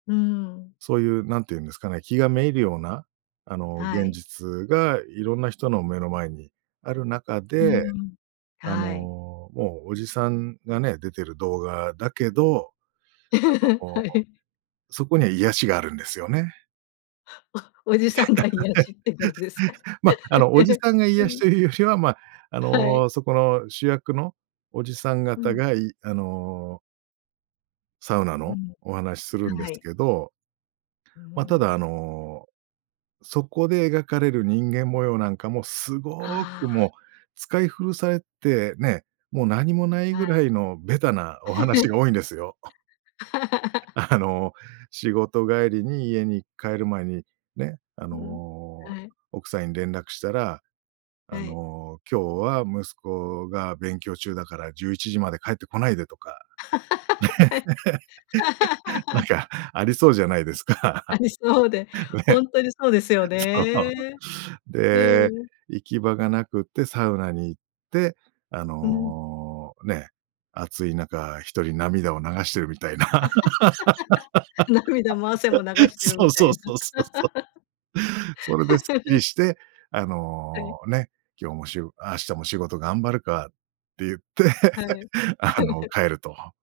うーん。そういう何て言うんですかね、気が滅入るような、あの、は現い。実がいろんな人の目の前にある中うーで、ん。あの、はい。もうおじさんがね、出てる動画だけど、なんか はこい。う、そこには癒しがあるんですよね。おおじさんが癒しってことですか？ま、あの、おじ さんがう癒しん。というよりは、ま、あはい。の、そこの主役のおじさんう方ん。がいあのサウナうのん。お話するんではすい。けどう、ふーま、ただ、あん。の、そこで描かれる人間模様なんかも、すごあくもうあ。使い古されてね、もう何もないはぐらい。いのベタなお話が 多いんですよ。あの、仕事帰りに家に帰る前に、ね、あうん。の、はい。奥さんに連絡したら、あはい。の、今日は息子が勉強中だから、11時まで帰ってこないでとか。はい。なん か、ありそうじゃないですあか。りそうで、ほね。んとにそうですよそね。う。うで、ーん。行き場がなくてサウナに行って、あうん。の、ね、暑い中一人涙を流してる、みたいな。涙も汗も流 してる、そみうたいそうな。そうそうそう。それですっきり して、あはの、い。ね、今日も、しう明日も仕事頑張るかって言って。はい。あの、帰ると